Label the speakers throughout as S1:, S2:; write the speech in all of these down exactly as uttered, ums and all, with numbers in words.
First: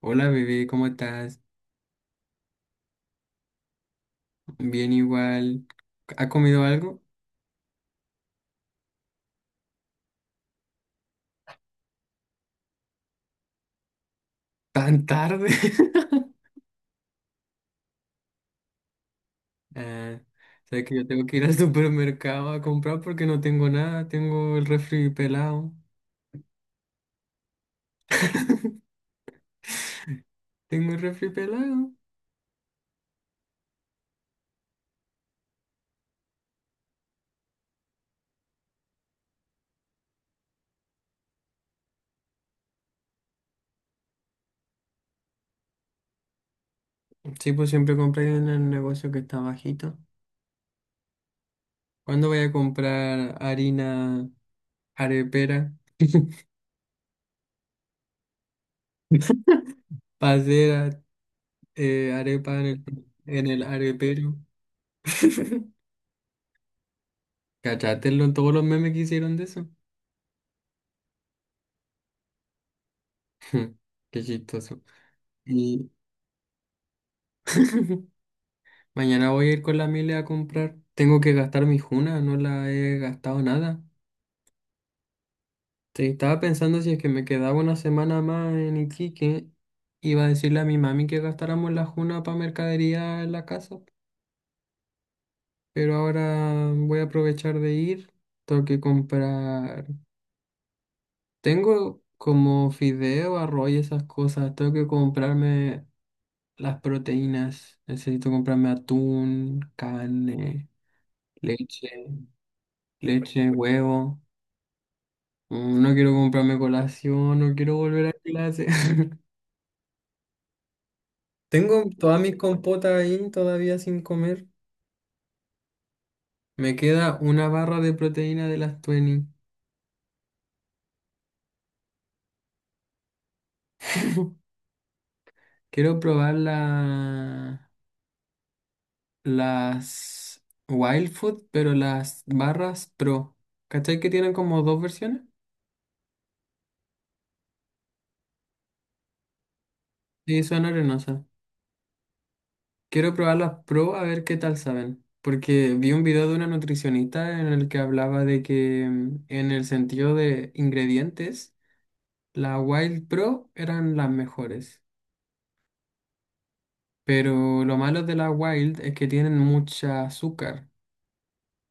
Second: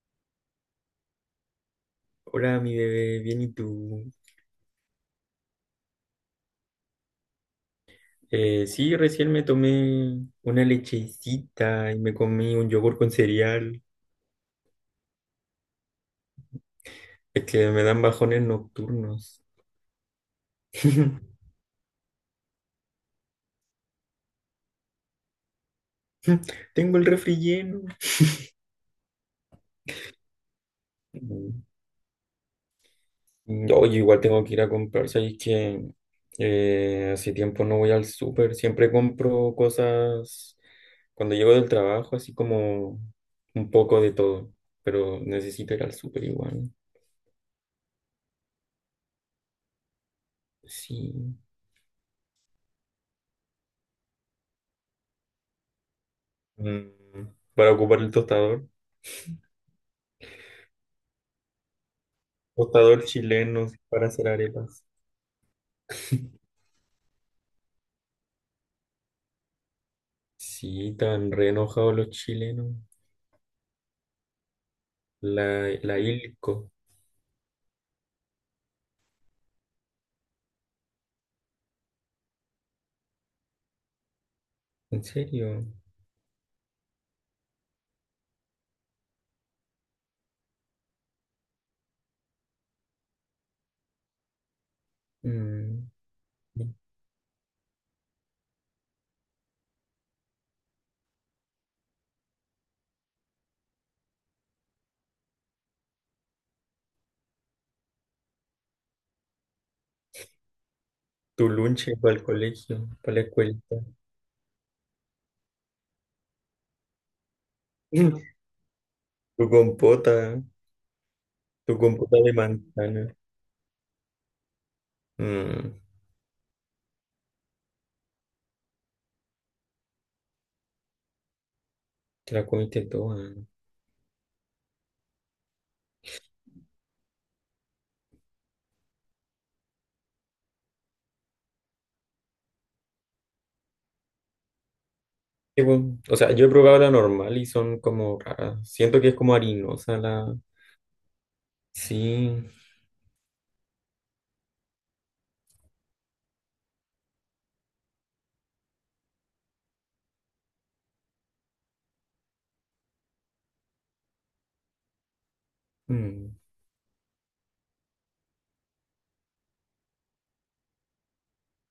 S1: Hola bebé, ¿cómo estás?
S2: Hola, mi bebé, bien, ¿y tú?
S1: Bien igual. ¿Ha comido algo?
S2: Eh, sí, recién me tomé una lechecita y me comí un yogur con cereal.
S1: ¿Tan tarde?
S2: Es que me dan bajones nocturnos.
S1: Ah, sabes que yo tengo que ir al supermercado a comprar porque no tengo nada. Tengo el refri pelado.
S2: Tengo el refri lleno.
S1: Tengo el refri
S2: Mm,
S1: pelado.
S2: Oye, igual tengo que ir a comprar. ¿Sabes que eh, hace tiempo no voy al súper? Siempre compro cosas cuando llego del trabajo, así como un poco de todo, pero necesito ir al súper igual.
S1: Sí, pues siempre compré en el negocio que está bajito.
S2: Sí.
S1: ¿Cuándo voy a comprar harina arepera?
S2: Mm, para ocupar el tostador.
S1: Para hacer a- eh, arepa en
S2: Tostador
S1: el, en el
S2: chileno, sí, para hacer
S1: arepero.
S2: arepas.
S1: Cachatelo en todos los memes que hicieron de eso.
S2: Sí, tan re enojados los chilenos.
S1: Qué chistoso.
S2: La,
S1: Y
S2: la Ilco.
S1: mañana voy a ir con la Mile a comprar. Tengo que gastar mi juna, no la he gastado nada.
S2: ¿En serio?
S1: Te estaba pensando si es que me quedaba una semana más en Iquique, iba a decirle a mi mami que gastáramos la juna para mercadería en la casa.
S2: Mm.
S1: Pero ahora voy a aprovechar de ir. Tengo que comprar. Tengo como fideo, arroz y esas cosas. Tengo que comprarme las proteínas. Necesito comprarme atún, carne,
S2: Tu lunche para el
S1: leche,
S2: colegio, para la
S1: leche,
S2: escuela.
S1: huevo. Mm, No quiero comprarme colación, no quiero volver a
S2: Mm.
S1: clase.
S2: Tu compota, tu
S1: Tengo
S2: compota
S1: todas
S2: de
S1: mis compotas
S2: manzana.
S1: ahí todavía sin comer.
S2: Mm,
S1: Me queda una barra de proteína de las veinte.
S2: Te la comiste toda.
S1: Quiero probar la, las Wild Food, pero las barras Pro. ¿Cachai que tienen como dos versiones?
S2: Sí, bueno, o sea, yo he probado la normal y son como raras. Siento que es como harinosa la.
S1: Sí, son arenosas.
S2: Sí.
S1: Quiero probar las Pro a ver qué tal saben. Porque vi un video de una nutricionista en el que hablaba de que mm, en el sentido de ingredientes, las Wild Pro eran las mejores,
S2: Mm.
S1: pero lo malo de las Wild es que tienen mucha azúcar.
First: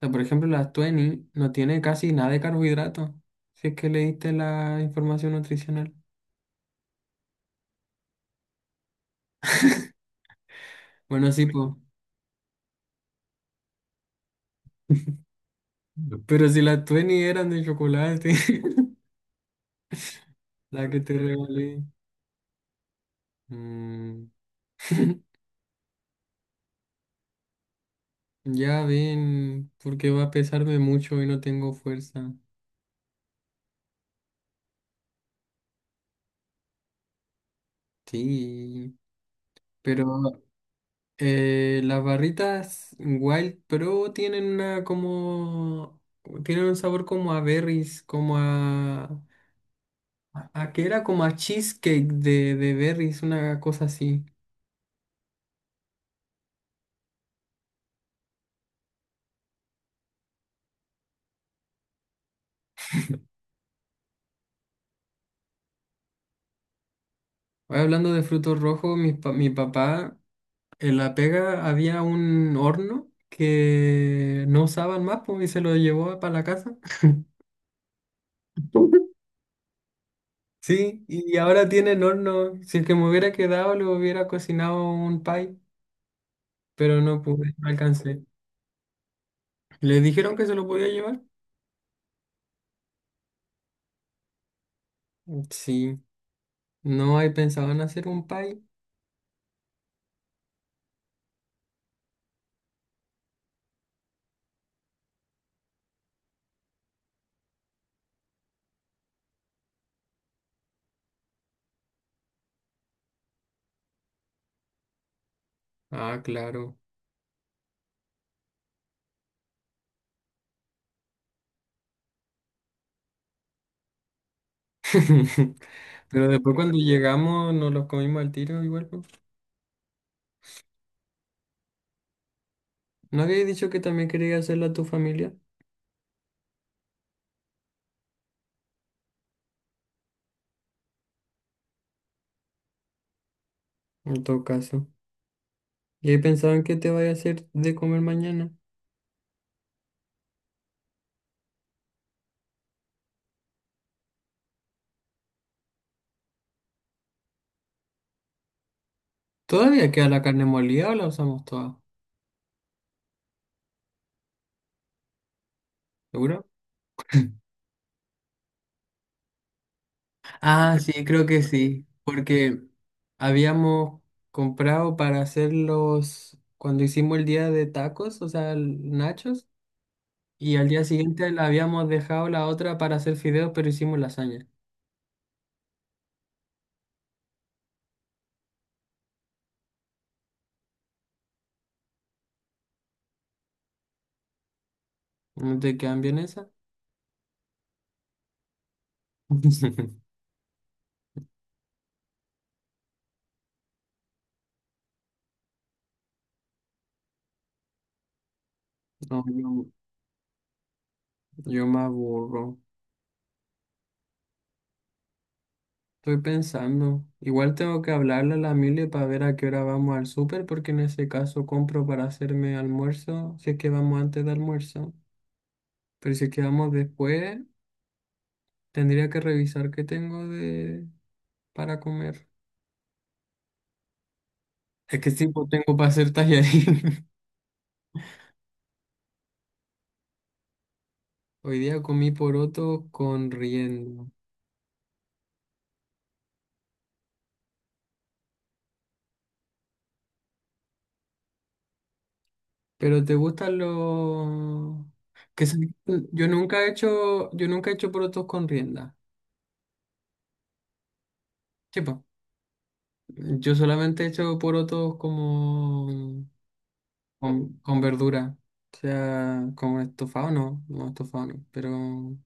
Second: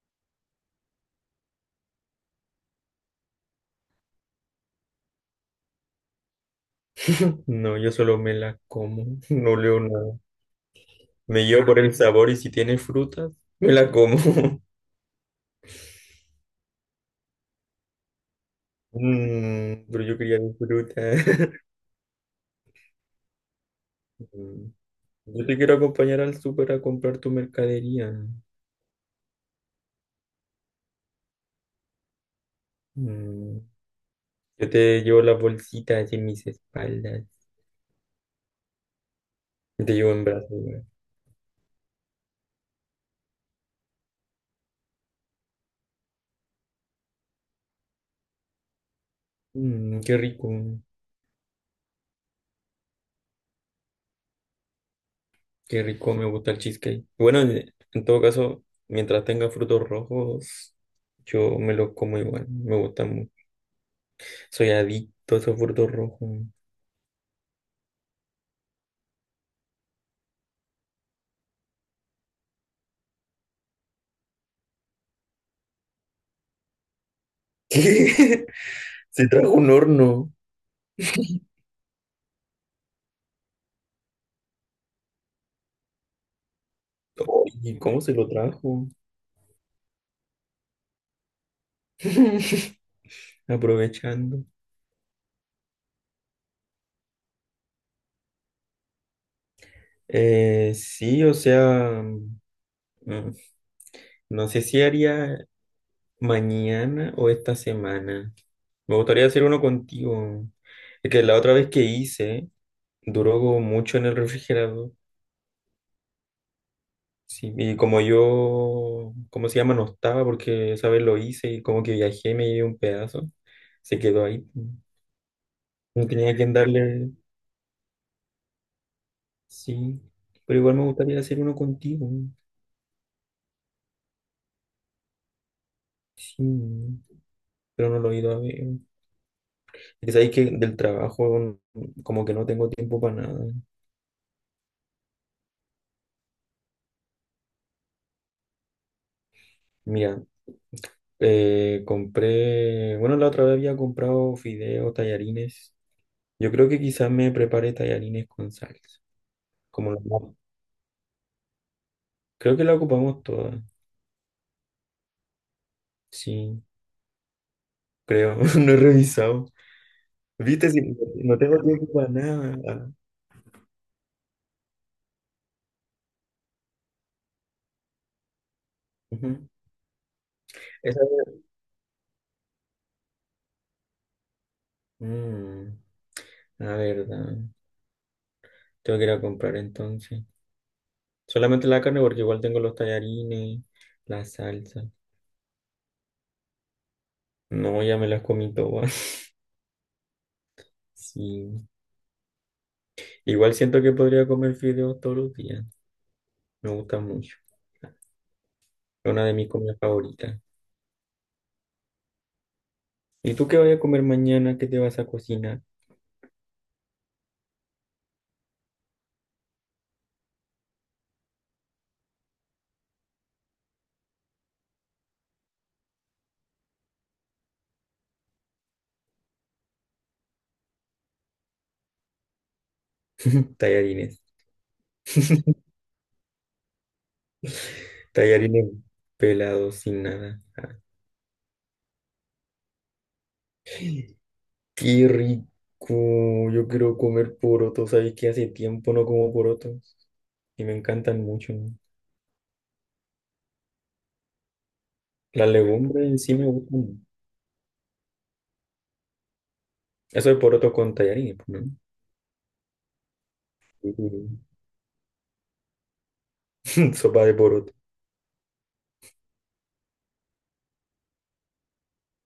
S1: O sea, por ejemplo, las veinte no tiene casi nada de carbohidrato, si es que leíste la información nutricional.
S2: No, yo solo me la como, no leo nada.
S1: Bueno,
S2: Me
S1: sí,
S2: llevo
S1: pues.
S2: por el sabor y si tiene frutas, me la como.
S1: Pero si las veinte eran de chocolate,
S2: Mm, pero yo quería mi
S1: la que
S2: fruta.
S1: te regalé. Mm.
S2: Mm, Yo te quiero acompañar al súper a comprar tu mercadería.
S1: Ya ven, porque va a pesarme mucho y no tengo fuerza.
S2: Mm, Yo te llevo las bolsitas en mis espaldas.
S1: Sí,
S2: Yo te
S1: pero
S2: llevo en brazos, güey.
S1: Eh, las barritas Wild Pro tienen una como... Tienen un sabor como a berries, como a...
S2: Mm, qué rico,
S1: ¿A qué era? Como a cheesecake de, de berries, una cosa así.
S2: qué rico, me gusta el cheesecake. Bueno, en en todo caso, mientras tenga frutos rojos, yo me los como igual, me gustan. Soy adicto a soporto rojo.
S1: Hoy hablando de frutos rojos, mi, pa- mi papá en La Pega había un horno que no usaban más pues, y se lo llevó para la casa.
S2: ¿Qué? Se trajo un horno.
S1: Sí, y ahora tienen horno. Si es que me hubiera quedado, le hubiera cocinado un pie, pero no pude, no
S2: ¿Y cómo se
S1: alcancé.
S2: lo trajo?
S1: ¿Les dijeron que se lo podía llevar?
S2: Aprovechando.
S1: Sí. No, ahí pensaban hacer un pie.
S2: Eh, sí, o sea, mm, no sé si haría mañana o esta semana. Me gustaría hacer uno contigo. Es que la otra vez que hice, duró como mucho en el refrigerador.
S1: Ah, claro.
S2: Sí, y como yo, ¿cómo se llama? No estaba porque esa vez lo hice y como que viajé me llevé un pedazo. Se quedó ahí. No
S1: Pero
S2: tenía quien
S1: después cuando
S2: darle,
S1: llegamos nos los comimos al tiro igual. Pues.
S2: sí. Pero igual me gustaría hacer uno contigo.
S1: ¿No habías dicho que también querías hacerlo a tu familia?
S2: Sí, pero no lo he ido a ver. Es que sabéis que del trabajo como que no tengo tiempo para nada.
S1: En todo caso. ¿Y ahí pensaban que te vaya a hacer de comer mañana?
S2: Mira, eh, compré, bueno, la otra vez había comprado fideos, tallarines. Yo creo que quizás me prepare tallarines con salsa.
S1: ¿Todavía
S2: Como
S1: queda la
S2: la-
S1: carne molida o la usamos toda?
S2: Creo que la ocupamos toda.
S1: ¿Seguro?
S2: Sí, creo. No he revisado. Viste,
S1: Ah,
S2: si
S1: sí, creo
S2: no
S1: que
S2: tengo
S1: sí.
S2: tiempo para
S1: Porque
S2: nada.
S1: habíamos comprado para hacerlos cuando hicimos el día de tacos, o sea, el- nachos.
S2: Ujú.
S1: Y al día
S2: Esa-
S1: siguiente la habíamos dejado la otra para hacer fideos, pero hicimos lasaña.
S2: Mm, la verdad. Tengo que ir a comprar entonces. Solamente la carne porque igual tengo los tallarines, la salsa.
S1: ¿No te quedan bien esas?
S2: No, ya me las comí todas. Sí. Igual siento que podría comer fideos todos los días. Me gusta mucho. Es
S1: No,
S2: una de mis
S1: yo,
S2: comidas favoritas.
S1: yo me aburro.
S2: ¿Y tú qué vas a comer mañana? ¿Qué te vas a cocinar?
S1: Estoy pensando. Igual tengo que hablarle a la Mile para ver a qué hora vamos al súper, porque en ese caso compro para hacerme almuerzo, si es que vamos antes de almuerzo. Pero si es que vamos después, tendría que revisar qué tengo de para comer.
S2: Tallarines.
S1: Es que sí, pues tengo para hacer tallarín.
S2: Tallarines pelados sin nada.
S1: Hoy día comí poroto con riendo.
S2: ¡Qué rico! Yo quiero comer porotos. Sabes que hace tiempo no como porotos y me encantan mucho, ¿no?
S1: Pero te gustan los... Que
S2: Las
S1: se-
S2: legumbres en
S1: Yo
S2: sí me
S1: nunca he
S2: gustan.
S1: hecho, yo nunca he hecho porotos con rienda.
S2: Eso es poroto con tallarines, pues, ¿no?
S1: Tipo, yo solamente he hecho porotos como
S2: Sopa de
S1: con,
S2: poroto.
S1: con verdura. O sea, como estofado no, no estofado no. Pero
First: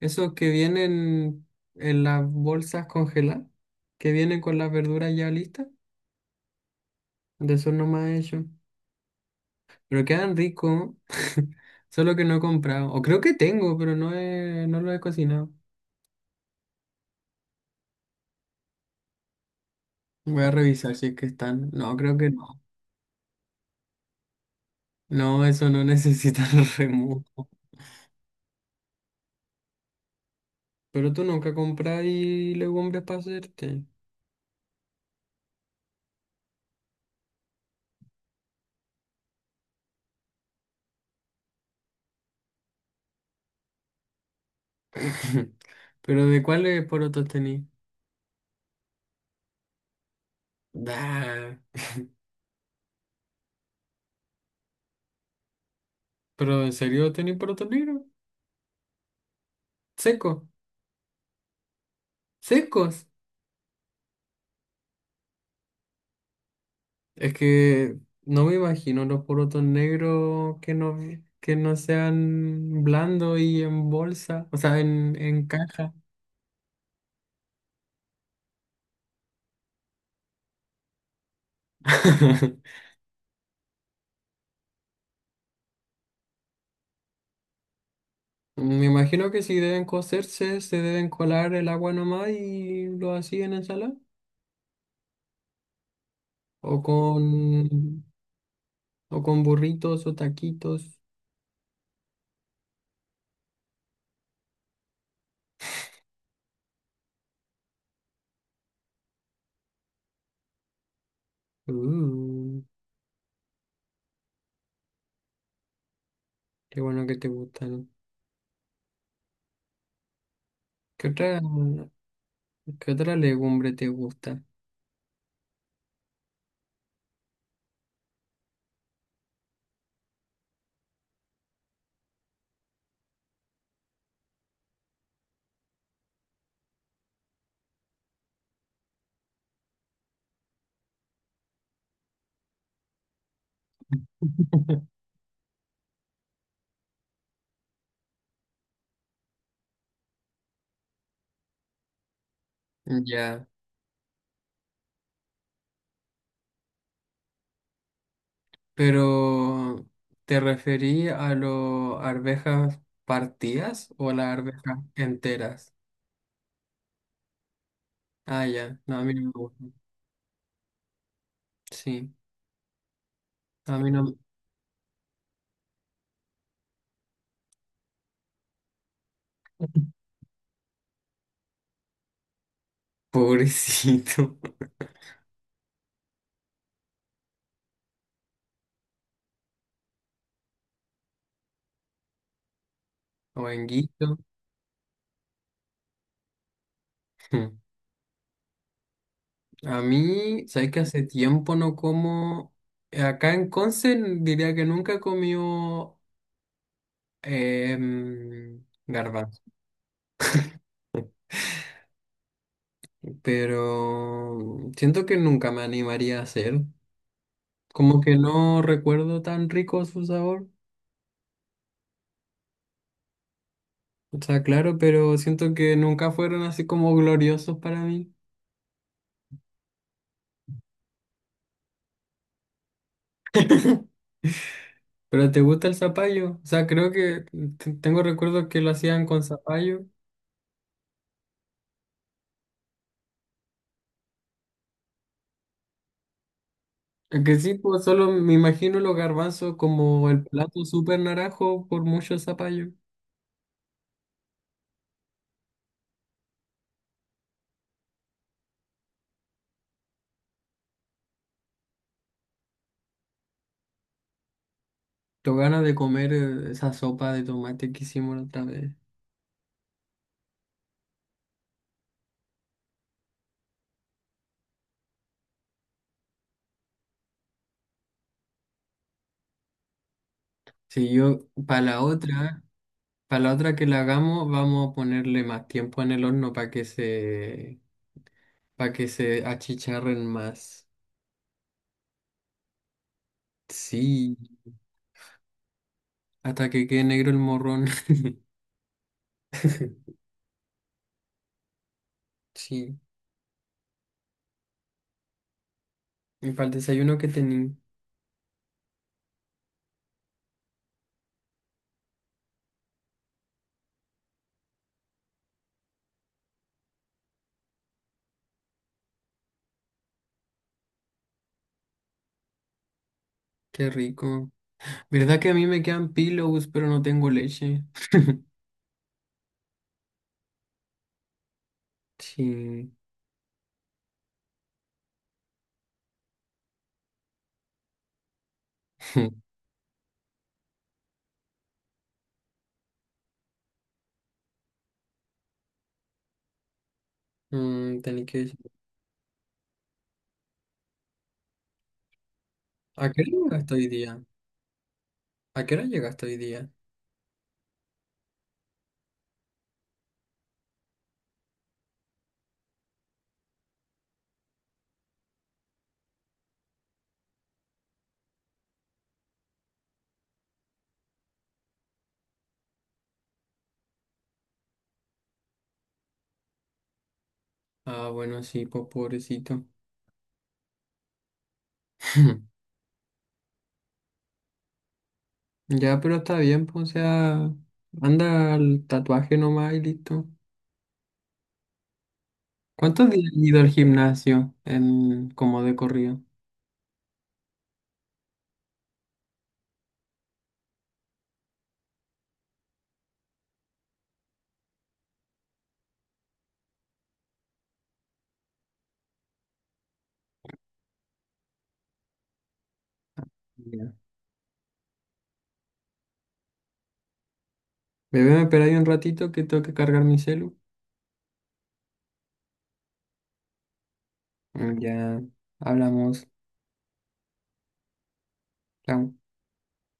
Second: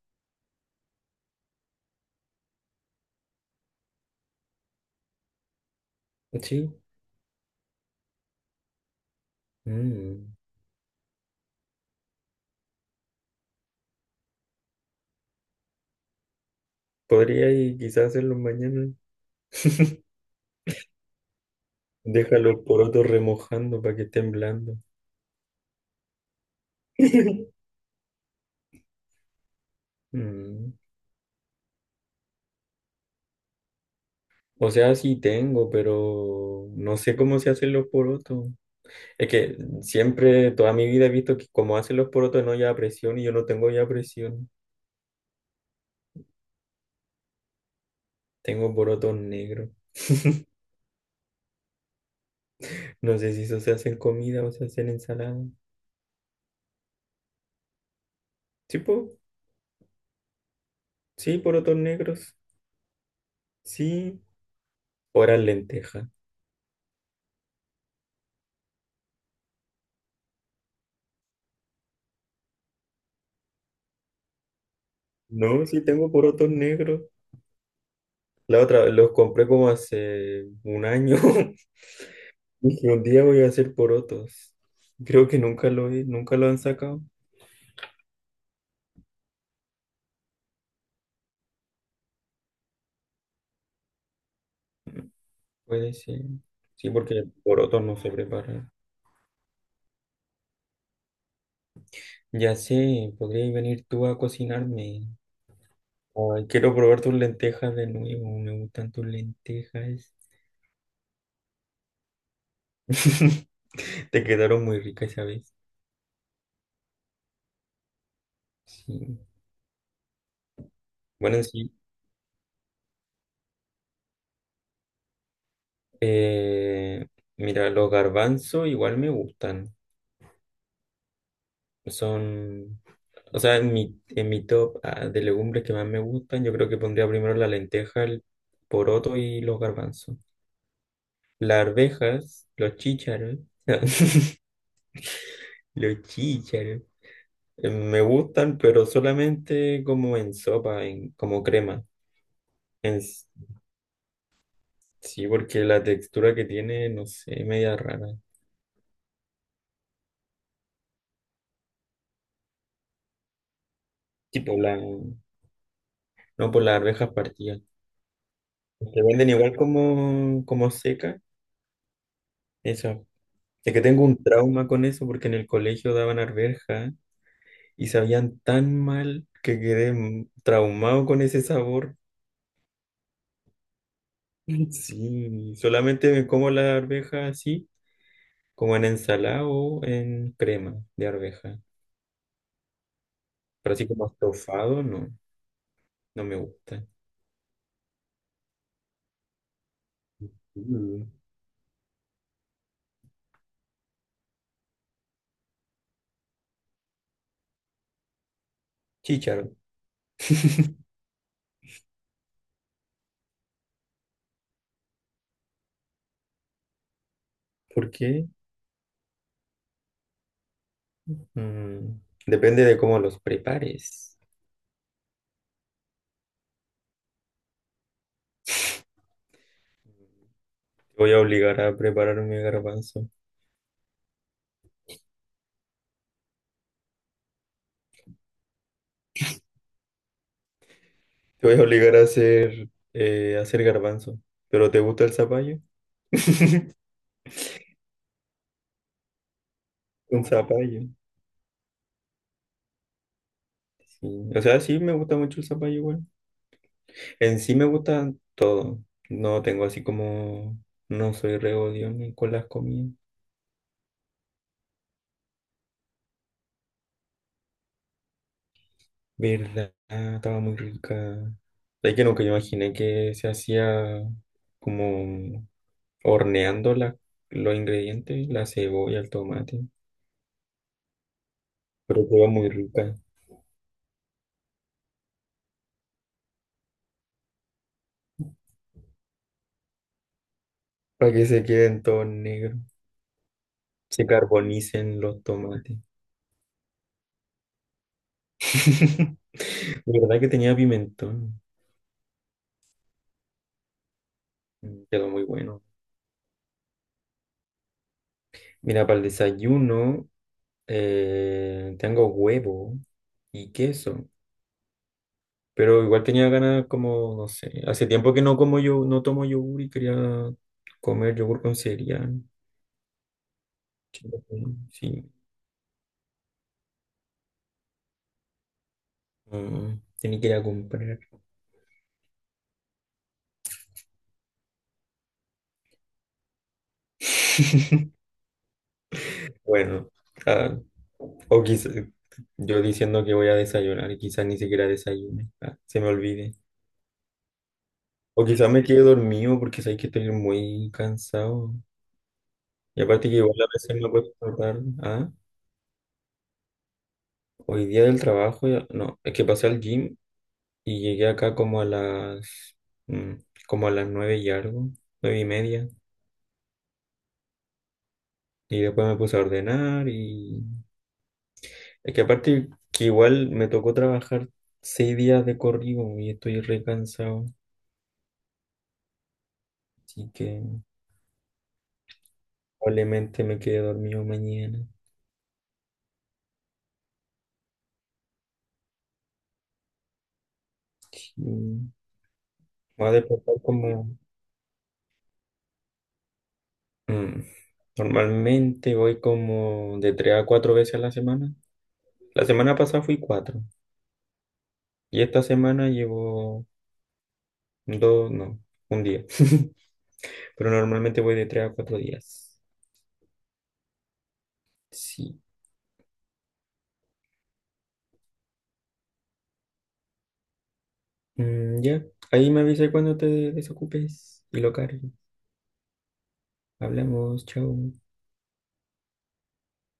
S1: esos que vienen en las bolsas congeladas, que vienen con las verduras ya listas,
S2: Sí.
S1: de esos no más he hecho. Pero
S2: Mm.
S1: quedan ricos, solo que no he comprado. O creo que tengo, pero no he- no lo he cocinado.
S2: Podría y quizás hacerlo mañana.
S1: Voy a revisar si es que están. No, creo que
S2: Deja
S1: no.
S2: los porotos remojando para que estén blandos.
S1: No, eso no necesita remojo.
S2: Mm.
S1: Pero tú nunca compras y legumbres para hacerte.
S2: O sea, sí tengo, pero no sé cómo se hacen los porotos. Es que siempre, toda mi vida he visto que como hacen los porotos no lleva presión y yo no tengo ya presión.
S1: ¿Pero de cuáles porotos tenés?
S2: Tengo porotos negros.
S1: Da.
S2: No sé si eso se hace en comida o se hace en ensalada.
S1: ¿Pero en serio tenés porotos negros?
S2: Sí, po.
S1: Secos.
S2: Sí, porotos negros.
S1: Secos.
S2: Sí, ahora lentejas.
S1: Es que no me imagino los porotos negros que no, que no sean blandos y en bolsa. O sea, en, en
S2: No, sí
S1: caja.
S2: tengo porotos negros. La otra, los compré como hace un año. Dije, un día voy a hacer porotos. Creo que nunca lo he- nunca lo han sacado.
S1: Me imagino que si deben cocerse, se deben colar el agua nomás y lo hacían en ensalada.
S2: Puede ser.
S1: O
S2: Sí,
S1: con,
S2: porque porotos no se preparan.
S1: o con burritos o taquitos.
S2: Ya sé, podrías venir tú a cocinarme. Ay, quiero probar tus lentejas de nuevo. Me gustan tus lentejas.
S1: Uh,
S2: Te quedaron muy ricas esa vez.
S1: qué bueno que te gustan.
S2: Sí.
S1: ¿Qué otra,
S2: Bueno, sí.
S1: qué otra legumbre te gusta?
S2: Eh, Mira, los garbanzos igual me gustan. Son, o sea, en mi, en mi top, ah, de legumbres que más me gustan, yo creo que pondría primero la lenteja, el poroto y los garbanzos. Las arvejas, los chícharos, los chícharos, eh, me gustan, pero solamente como en sopa, en, como crema. En s-
S1: Ya,
S2: sí, porque la textura que tiene, no sé, media rara.
S1: pero ¿te referí a las arvejas partidas o a las
S2: Tipo la,
S1: arvejas
S2: no
S1: enteras?
S2: por las arvejas partidas.
S1: Ah, ya, no,
S2: Te
S1: a mí no me
S2: venden igual
S1: gusta.
S2: como, como seca.
S1: Sí,
S2: Eso. Es
S1: a
S2: que
S1: mí
S2: tengo
S1: no.
S2: un trauma con eso porque en el colegio daban arveja y sabían tan mal que quedé m- traumado con ese sabor.
S1: Pobrecito.
S2: Sí, solamente me como la arveja así, como en ensalada o en crema de arveja.
S1: O
S2: Pero así como estofado, no, no me gusta.
S1: hmm. A mí, sabes que hace
S2: Mm.
S1: tiempo no como. Acá en Conce diría que nunca comió em, garbanzo,
S2: Chícharo.
S1: pero siento que nunca me animaría a hacer.
S2: ¿Por
S1: Como que
S2: qué?
S1: no recuerdo tan rico su sabor.
S2: Mm, Depende de cómo los prepares.
S1: O sea, claro, pero siento que nunca fueron así como gloriosos para mí.
S2: Voy a obligar a prepararme garbanzo.
S1: ¿Pero te gusta el zapallo? O sea, creo que t- tengo recuerdos que lo hacían con zapallo.
S2: Te voy a obligar a hacer, eh, a hacer garbanzo. ¿Pero te gusta el zapallo?
S1: Es que sí, pues solo me imagino los garbanzos como
S2: Un
S1: el plato
S2: zapallo.
S1: súper naranjo por mucho zapallo.
S2: Sí. O sea, sí me gusta mucho el zapallo igual. En sí me gusta todo. No tengo así como. No soy re ni con las comidas.
S1: Tengo ganas de comer eh, esa sopa de tomate que hicimos la otra vez.
S2: ¿Verdad? Estaba muy rica. Es que nunca imaginé que se hacía como horneando la- los ingredientes, la cebolla, el tomate.
S1: Si yo, para la
S2: Pero estaba
S1: otra,
S2: muy rica.
S1: para la otra que la hagamos, vamos a ponerle más tiempo en el horno para que se, para que se achicharren más.
S2: Para que se queden todos negros. Se
S1: Sí,
S2: carbonicen los tomates.
S1: hasta que quede negro el morrón.
S2: De verdad que tenía pimentón.
S1: Sí,
S2: Mm, Quedó muy bueno.
S1: y para el desayuno que tení,
S2: Mira, para el desayuno, eh, tengo huevo y queso. Pero igual tenía ganas como, no sé, hace tiempo que no como yo, no tomo yogur y quería comer yogur con cereal.
S1: qué rico.
S2: Sí, sí.
S1: ¿Verdad que a mí me quedan pillows, pero no tengo leche?
S2: mm, Tenía que ir a comprar.
S1: Sí.
S2: Bueno, ah, o quizás yo diciendo que voy a desayunar y quizás ni siquiera desayune. Ah, se me olvide.
S1: Mm, tenés que
S2: O
S1: decir,
S2: quizás me quede dormido porque sabéis que estoy muy cansado. Y
S1: ¿a qué
S2: aparte
S1: hora
S2: que igual a
S1: llegaste hoy
S2: veces me
S1: día?
S2: acuesto tarde. Ah,
S1: ¿A qué hora llegaste hoy día?
S2: hoy día del trabajo ya- No, es que pasé al gym y llegué acá como a las... mm, como a las nueve y algo, nueve y media. Y después me puse a ordenar y. Es que aparte que igual me tocó trabajar seis días de corrido y estoy re cansado.
S1: Ah, bueno, sí, pues pobrecito.
S2: Así que probablemente me quede dormido mañana.
S1: Ya, pero está bien, pues, o sea, anda al tatuaje nomás y listo.
S2: Sí. Me
S1: ¿Cuántos
S2: voy a
S1: días has
S2: despertar
S1: ido al
S2: como.
S1: gimnasio en, como de corrido?
S2: Mm, Normalmente voy como de tres a cuatro veces a la semana. La semana pasada fui cuatro y esta semana llevo dos, no, un día. Pero normalmente voy de tres a cuatro días.
S1: Ya.
S2: Sí.
S1: Bebé, me espera ahí un ratito que tengo que cargar mi celu.
S2: Mm, ya, ahí me avisa cuando te desocupes y lo
S1: Mm,
S2: cargo.
S1: ya, hablamos.
S2: Hablamos, chao.
S1: Chao.